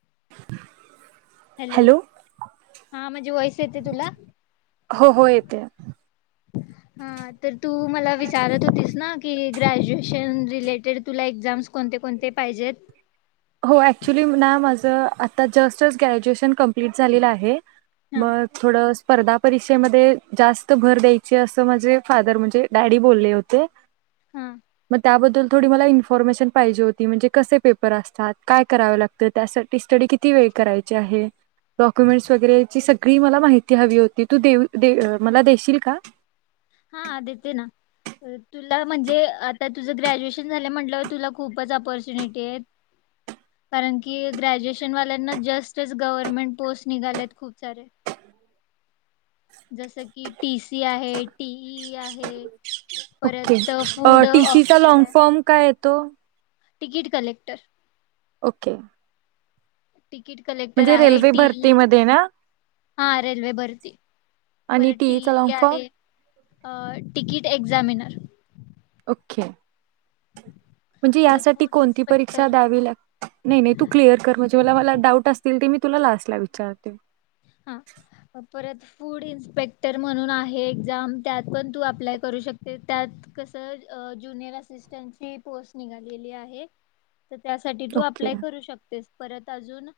[inaudible] Hello हा माझी voice येते तुला हो हो येतंय आ हा तर तू मला विचारत होतीस ना कि ग्रॅज्युएशन रिलेटेड तुला एक्झाम्स कोणते कोणते पाहिजेत? हो ऍक्च्युली ना माझ त आता जस्टच ग्रॅज्युएशन कंप्लीट झालेलं आहे. हा मग थोडं स्पर्धा परीक्षेमध्ये जास्त भर द्यायची असं माझे फादर म्हणजे डॅडी बोलले होते. हा म त्याबद्दल थोडी मला इन्फॉर्मेशन पाहिजे होती म्हणजे कसे पेपर अस त्यात काय कराव लागते त्यासाठी स्टडी किती वेळ करायचं आहे, डॉक्युमेंट्स वगैरेची सगळी मला माहिती हवी होती तू देऊ दे अ मला देशील का? हा देते ना अ तुल तुला म्हणजे आता तुझं ग्रॅज्युएशन झाले म्हटलंवर तुला खूपच ऑपॉर्च्युनिटी आहेत, कारण की ग्रॅज्युएशन वाल्यांना जस्टच गव्हर्मेंट पोस्ट निघालेत खूप सारे. जसं की टीसी आहे टी इ इ आहे ओके परत अ फूड टीसीचा लाँग फॉर्म काय तो ticket collector okay ticket collector म्हणजे आहे. रेल्वे टीई भरतीमध्ये ना हा रेल्वे भरती आणि परत टी ईचा लॉंग टीई फॉर्म आहे. अ टिकीट एक्झामीनर खे म्हणजे परत यासाठी फूड कोणती परीक्षा इन्स्पेक्टर द्यावी लाग नाही नाही तू क्लिअर कर म्हणजे मला मला डाऊट असतील ते मी तुला लास्टला विचारते. ह परत फूड इन्पेक्टर म्हणून आहे. एक्झाम त्यात पण तू अप्लाय करू शकते. त्यात कस जूनियर असिस्टंट ची पोस्ट निघालेली आहे. त त्यासाठी तू ओके. अप्लाय करू शकतेस. परत अजून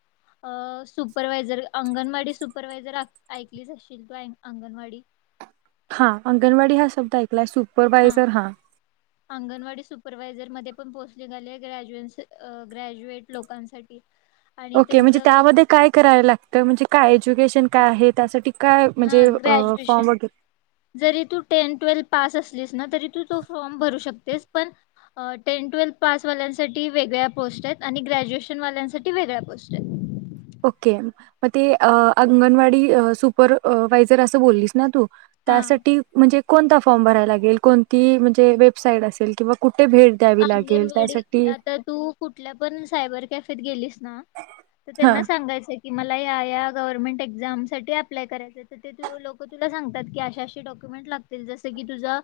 अ सुपरवायझर अंगणवाडी सुपरवायझर ऐकलीच असशील तू आय अंगणवाडीत हा अंगणवाडी हा शब्द ऐक आपला सुपरवायझर हा अंगणवाडी सुपरवायझर मध्ये पण पोस्ट निघालीये ग्रॅ्ज्यूएन्स ग्रॅज्युएट लोकांसाठी. आणि ओके म्हणजे त्यांचं त्यामध्ये काय कराय लागतं म्हणजे काय एज्युकेशन काय आहे त्यासाठी काय म्हणजे हा अ फॉर्म ग्रॅज्युएशन वगैरे जरी तू टेन ट्वेल् पास असलीस ना तरी तू तो फॉर्म भरू शकतेस पण टेन-टुवेल् पास वाल्यांसाठी वेगळ्या पोस्ट आहेत आणि ग्रॅज्युएशन वाल्यांसाठी वेगळ्या पोस्ट आहेत. ओके म ते अ अंगणवाडी अ सुपर अ वायझर असं बोललीस ना तू हां. त्यासाठी म्हणजे कोणता फॉर्म भरायला लागेल कोणती म्हणजे वेबसाईट असेल किंवा कुठे भेट द्यावी लागेल अंगणवाडी त्यासाठी? आता तू कुठल्या पण सायबर कॅफेत गेलीस ना अ त हां, त्यांना सांगायच की मला या गव्हर्मेंट एक्झामसाठी अप्लाय करायचा आहे तर ते लोक तुला सांगतात की असे असे डॉक्युमेंट लागतील जसे की तुझं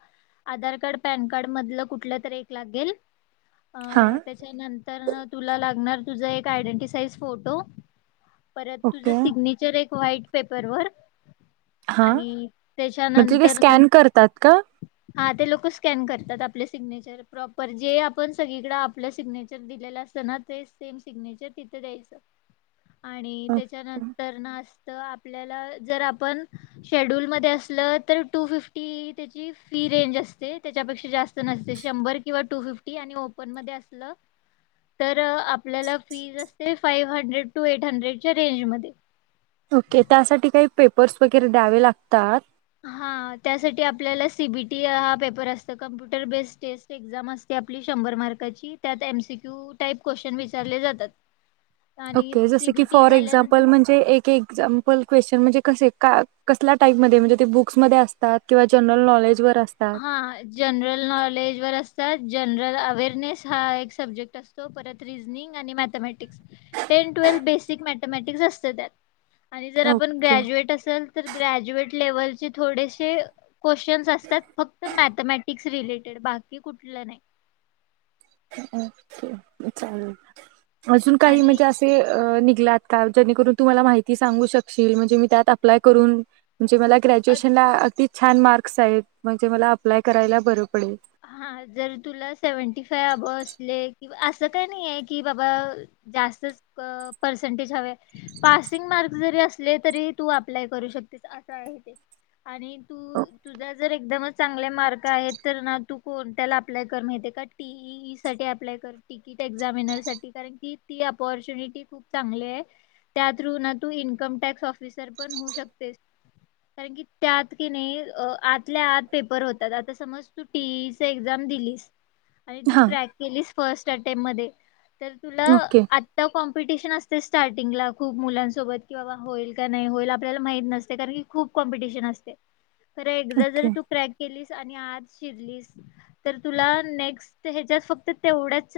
आधारकार्ड पॅनकार्ड मधल कुठलं तरी लागेल अ हां. त्याच्यानंतरन तुला लागणार तुझा एक आयडेंटीसाइज फोटो परत तुझं ओके. सिग्नेचर एक व्हाईट पेपर वर हा म्हटल काही न स्कॅन करतात का हा ते लोक स्कॅन करतात आपले सिग्नेचर प्रॉपर जे आपण सगळीकडे आपलं सिग्नेचर दिलेलं असतं ना ते सेम सिग्नेचर तिथे द्यायचं आणि त्याच्यानंतर नास तर आपल्याला जर आपण शेड्यूलमध्ये असल तर टू फिफ्टी त्याची फी रेंज असते त्याच्यापेक्षा जास्त नसते शंभर किंवा टू फिफ्टी आणि ओपन मध्ये असलं तर आपल्याला फीज असते फाईव हंड्रेड टू एट हंड्रेडच्या रेंज मध्ये ओके त्यासाठी काही पेपर्स वगैरे द्यावे लागतात हा त्यासाठी आपल्याला सीबीटीए हा पेपर असत कंम्प्युटर बेस टेस्ट एक्झाम असते आपली शंभर मार्काची त्यात एमसीक्यू टाईप क्वेशन विचारले जातात आणि ओके जस की सीबीटी फॉर झाल्यानंतर एक्झाम्पल म्हणजे एक एक्झाम्पल क्वेशन म्हणजे कसे का कसल्या टाईपमध्ये म्हणजे ते बुक्समध्ये असतात किंवा जनरल नॉलेज हा जनरल नॉलेज वर अस तर जनरल अवेअरनेस हा एक सब्जेक्ट असतो परत रीजनिंग आणि mathematics ten twelfth basic mathematics असतं त्यात आणि जर आपण ओके ग्रॅज्युएट असल तर ग्रॅज्युएट लेवलचे थोडेशे क्वेश्चनस असतात मॅथेमॅटिक्स रिलेटेड बाकी कुठल नाही [unintelligible] अजून काही आणि म्हणजे असे आता जेणेकरून तू मला माहिती सांगू शकशील म्हणजे मी त्यात अप्लाय करून म्हणजे मला अ, ग्रॅज्युएशनला अगदी छान मार्क्स आहेत म्हणजे मला अप्लाय करायला बरं पडेल हा जर तुला सेव्हन्टी फाइव्ह अबो असले किंवा असं काही नाही की बाबा जास्तच पर्सेंटेज हवे पासिंग मार्क जरी असले तरी तू अप्लाय करू शकतेस असं आहे ते आणि तू तुझा जर एकदम चांगले मार्क आहेत तर ना तू कोणत्याला अप्लाय कर माहिती का टीईई अप्लाय कर तिकीट एक्झामिनर साठी कारण ती अपॉर्च्युनिटी खूप चांगली आहे त्या थ्रू ना तू इन्कम टॅक्स ऑफिसर पण होऊ शकतेस कारण की त्यात की नाही आतल्या आत पेपर होतात आता समज तू टीईईच एक्झाम दिलीस आणि तू हां क्रॅक केलीस फर्स्ट अटेम्प्ट मध्ये तर तुला ओके आत्ता कॉम्प कॉम्पिटिशन असतय, स्टार्टिंग ला खूप मुलांसोबत की बाबा होईल की नाही होईल, आपल्याला माहित नसते कारण की खूप कॉम्पिटिशन असते. तर एकदा जरी ओके तू क्रॅक केलीस आणि आज शिरलीस तर, तुला नेक्स्ट हेच्यात फक्त तेवढ्याच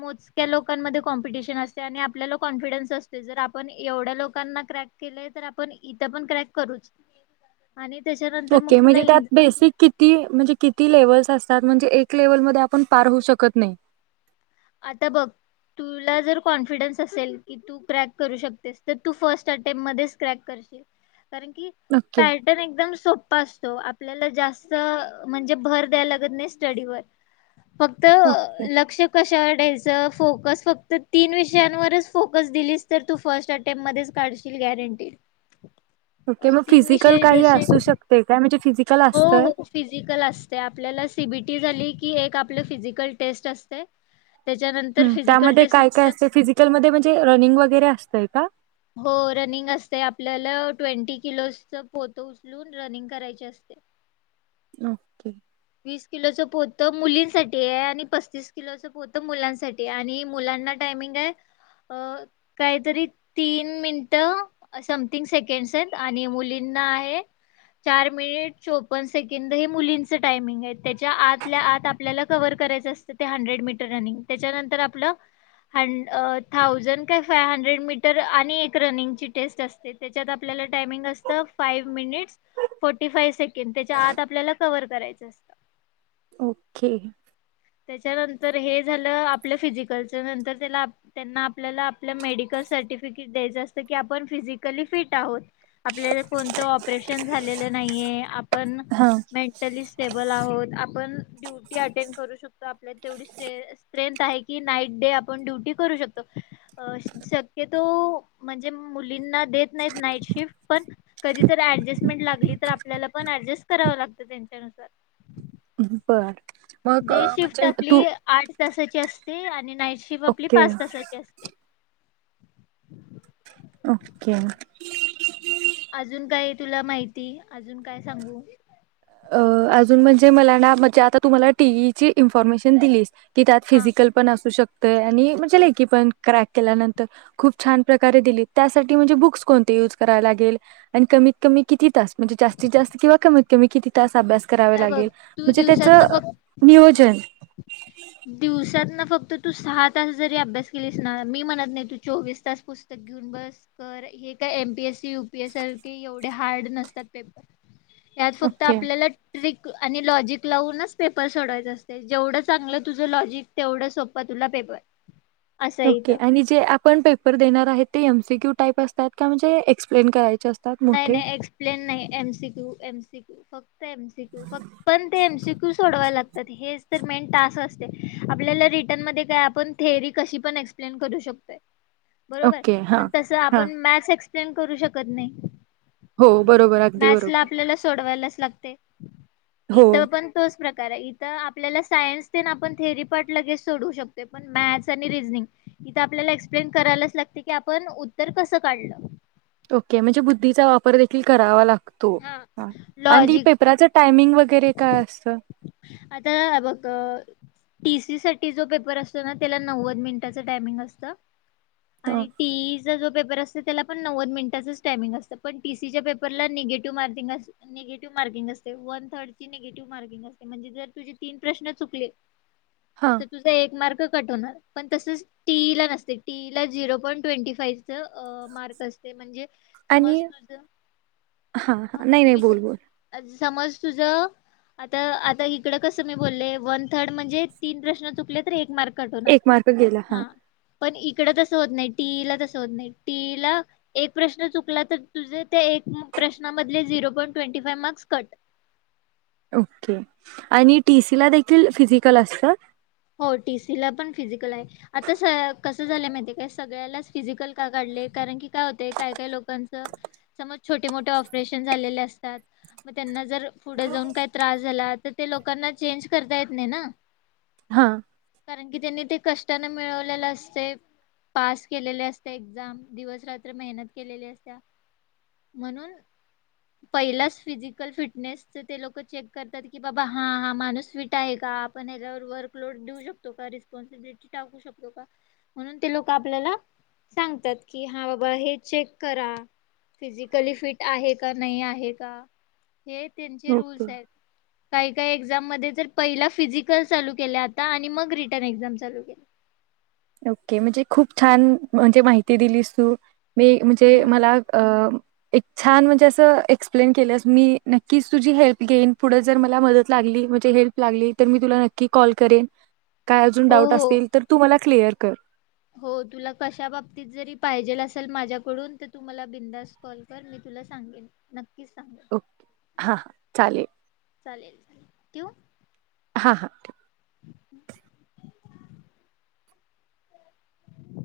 मोजक्या लोकांमध्ये कॉम्पिटिशन असते, आणि आपल्याला कॉन्फिडन्स असतोय जर आपण एवढ्या लोकांना क्रॅक केलय तर इथे पण क्रॅक करूच. आणि त्याच्यानंतर मग ओके तुला म्हणजे, त्यात इन्कम बेसिक किती म्हणजें कि ती लेव्हलस असतात, म्हणजे एक लेव्हल मध्ये आपण पार होऊ शकत नाही. आता बघ, तुला जर कॉन्फिडन्स असेल की तू क्रॅक करू शकतेस तर तू फर्स्ट अटेम्पट मध्येच क्रॅक करशील. कारण, की ओके, टायटल एकदम सोप्पा असतो आपल्याला जास्त अ म्हणजे भर द्यायला लागत नाही स्टडीवर. फक्त अ ओके, लक्ष चढायचं फोकस फक्त तीन विषयानवरच फोकस दिलीस तर तू फर्स्ट अटेमं मध्येच काढशील गॅरंटी ये मग फिजिकल काही असू शकते का म्हणजे फिजिक हो हो फिजिकल असतंय, आपल्याला सीबी टी झाली, की एक आपल फिजिकल टेस्ट असतय. हुं त्यामध्ये काय काय असतय फिजिकल मध्ये म्हणजे रनिंग वगैरे असतय का. हो रनिंग असतय, आपल्याला ट्वेंटी किलोजच पोत उचलून रनिंग करायची असते. ओ के! वीस किलोच पोतं मुलींसाठी आहे आणि पस्तीस किलोच पोतं मुलांसाठी आणि मुलांना टाइमिंग आहे अ कायतरी तीन मिनटं समथिंग सेकंड्स आहेत आणि मुलींना आहे चार मिनिट चौपन्न सेकंद हे मुली च टायमिंग आहे तेच्या आतल्या आत आपल्याला कव्हर करायचं असतं ते हंड्रेड मीटर रनिंग. तेच्या नंतर आपलं हंड थाउजंड का फाइव्ह हंड्रेड मीटर आणि एक रनिंग ची टेस्ट असते त्याच्यात आपल्याला टाइमिंग असतं, five minutes forty five second तेच्या आत आपल्याला कव्हर करायचं असतं. ओके! त्याच्यानंतर हे झालं आपलं फिजिकलच, नंतर त्याला आप त्यांना आपलेल्याला मेडिकल सर्टिफिकेट द्यायचं असतं की आपण फिजिकली फिट आहोत, आपलेल कोणतं ऑपरेशन झालेलं नाहीये आप पण न हां. मेंटलीस स्टेबल आहोत, आपण ड्युटी अटेंड करू शक तो आपल्यात तेवढी स्ट्रेंथ आहे की नाईट डे आपण ड्युटी करू शकतो शक्यतो म्हणजे मुलींना देत नाहीत नाईट शिफ्ट पण कधी तर ॲडजस्टमेंट लागली तर करावं लागतं ऍडजेस्ट आपल्याला पण त्यांच्या नुसार. बर! डे शिफ्ट, आपली आठ. तासाची असती आ नी नाईट शिफ्ट, आपली ओके, पाच तासाची असते. ओके अजून काय, तुला माहिती अजून काय सांगू अ अजून म्हणजे, मला ना म्हणजे आता तू मला टीईई ची इन्फॉर्मेशन दिलीस की त्यात पण हा फिजिकल असू शक त आणि म्हणजे, हो. लयकी पण क्रॅक केल्यानंतर, खूप छान प्रकारे दिली त्यासाठी म्हणजे बुक्स कोणती युज करायला लागेल, आणि कमीत कमी किती तास म्हणजे, जास्तीत जास्त किंवा कमीत तुम्ही किती? [inaudible] हे बघ तू म्हणजे त्याचं दिवसातन फक्त, नियोजन दिवसातून फक्त फक्त तू सहा तास जरी अभ्यास केलीस ना मी म्हणत नाही तु चोवीस तास पुस्तक घेऊन बस, कर. हे काय M P S C, U P S C एवढे हार्ड नसतात पेपर. की आज फक्त ओके आपल्यालाच आणि लॉजिक लावूनच पेपर सोडवायचे असतय जेवढं चांगलं तुझं लॉजिक तेवढा सोपा पेपर. असं येत ओके आणि जे आपण पेपर देणार आहे ते एम सी क्यू टाईप असतात का म्हणजे एक्सप्लेन कराय नाई-नाई एक्सप्लेन नाही आहे. N C Q, M C Q, फक्त एम सी क्यू फक्त पण ते एम सी क्यू सोडवावे लागतात. मेन टास असते. आपल्याला रिटर्न मध्ये काय आपण थेरी कशी पण एक्सप्लेन करू शकतोय. बरोबर ओके हां पण तस हां आपण मॅसेंच सेम करू शकत नाही. हो बरोबर अगदी मॅथ्सला बरोबर आपल्याला सोडवायलाच लागते हो इथं पण तूस प्रकार ये इथे आपल्याला सायन्सला तेण आपण थेरी पार्ट लगेच सोडवू शकतोये पण मॅथ्स आणि रिजनींग इथं आपल्याला एक्सपेन करायलाच लागतील की आपण उत्तर कस काढलं. ओके म्हणजे बुद्धीचा वापर देखील करावा ला तू हा आ आणि लॉजिक पेपराचा टाइमिंग वगैरे काय असतं आता हा बघ टीसी साठी जो पेपर असतो ना त्याला नव्वद मिनिटाच टायमिंग असत. हं, आणि टीईचा जो पेपर असते तेला पण णव्वद मिनटाचच टायमिंग असत पण टीसी च्या पेपरला निगेटिव्ह मार्किंग असं. निगेटिव्ह मार्किंग असतय. वन थर्डची निगेटिव्ह मार्किंग अस म्हणजे जर तुझे तीन प्रश्न चुकले हां ते तुझा एक मार्क कट होणार पण तसच टी ई ला नसतय. टी ई ला झिरो पॉईंट ट्वेंटी फाईच मार्क असते म्हणजे समज आणि तुझच हां, हां. हा नाही, नाही. मी बोल, बोल. जर समज तुझ आता आ इकडं कसं मी बोलले वन थर्ड म्हणजे तीन प्रश्न चुकले तर एक मार्क कट होणार मार्क गेला. हां, हा पण इकडे तसं होत नाही. टीईला तस होत नाही. टीईला एक प्रश्न चुकला तर तुझे ते एक प्रश्ना मधले zero point twenty five marks cut. Okay आणि टीसी ला देखील फिजिकल असतं. हो कस झालय माहितीये काय सगळ्याच फिजिकल का काढले कारण की का होते काय काय लोकांच समज छोटे मोठे ऑपरेशन झालेले असतात म त्यांना जर पुढे जाऊन काय त्रास झालात. तर ते लोकांना चेंज करता येत नाही ना. हा कारण की त्यांनी ते कष्टान मिळवलेले असतय. पास केलेली असत्या एक्झाम दिवसरात्र मेहनत केलेली असत्या. म्हनून पहिलाच फिजिकल फिटनेस च ते लोक चेक करतात की बाबा हां हा माणूस फिट आहे का आपण ह्याच्यावर वर्क लोड देऊ शकतो का रिस्पॉन्सिबिलिटी टाकू शकतो का म्हणून ते लोक आपल्याला सांगतात कि हां बाबा हे चेक करा फिजिकली फिट आहे का नाही आहे का. ते त्यांचे रूल्स ओके. आहेत काही काही मध्ये जर पहिला फिजिकल चालू केलय आता आणि मग रिटर्न एक्झाम चालू केले. ओके म्हणजे खूप छान म्हणजे माहिती दिलीस तू. मी म्हणजे हा मला अ एक छान म्हंजे अस एक्सप्लेन केलस. मी नक्कीच तुझी हेल्प घेइन पुढे जर मला मदत लागली म्हणजे हेल्प लागली तर मी तुला नक्की कॉल करेन. काय अजून हो डाऊट हो असतील तर तु मला क्लिअर कर. हो तुला कशा बाबतीत जरी पाहिजेल असेल माझ्याकडून तर तू मला बिन्धास्त कॉल कर मी तुला सांगेन नक ओके हां हां चालेल. चालेल चालेल ठ्यु? हां हां ठेव. [inaudible]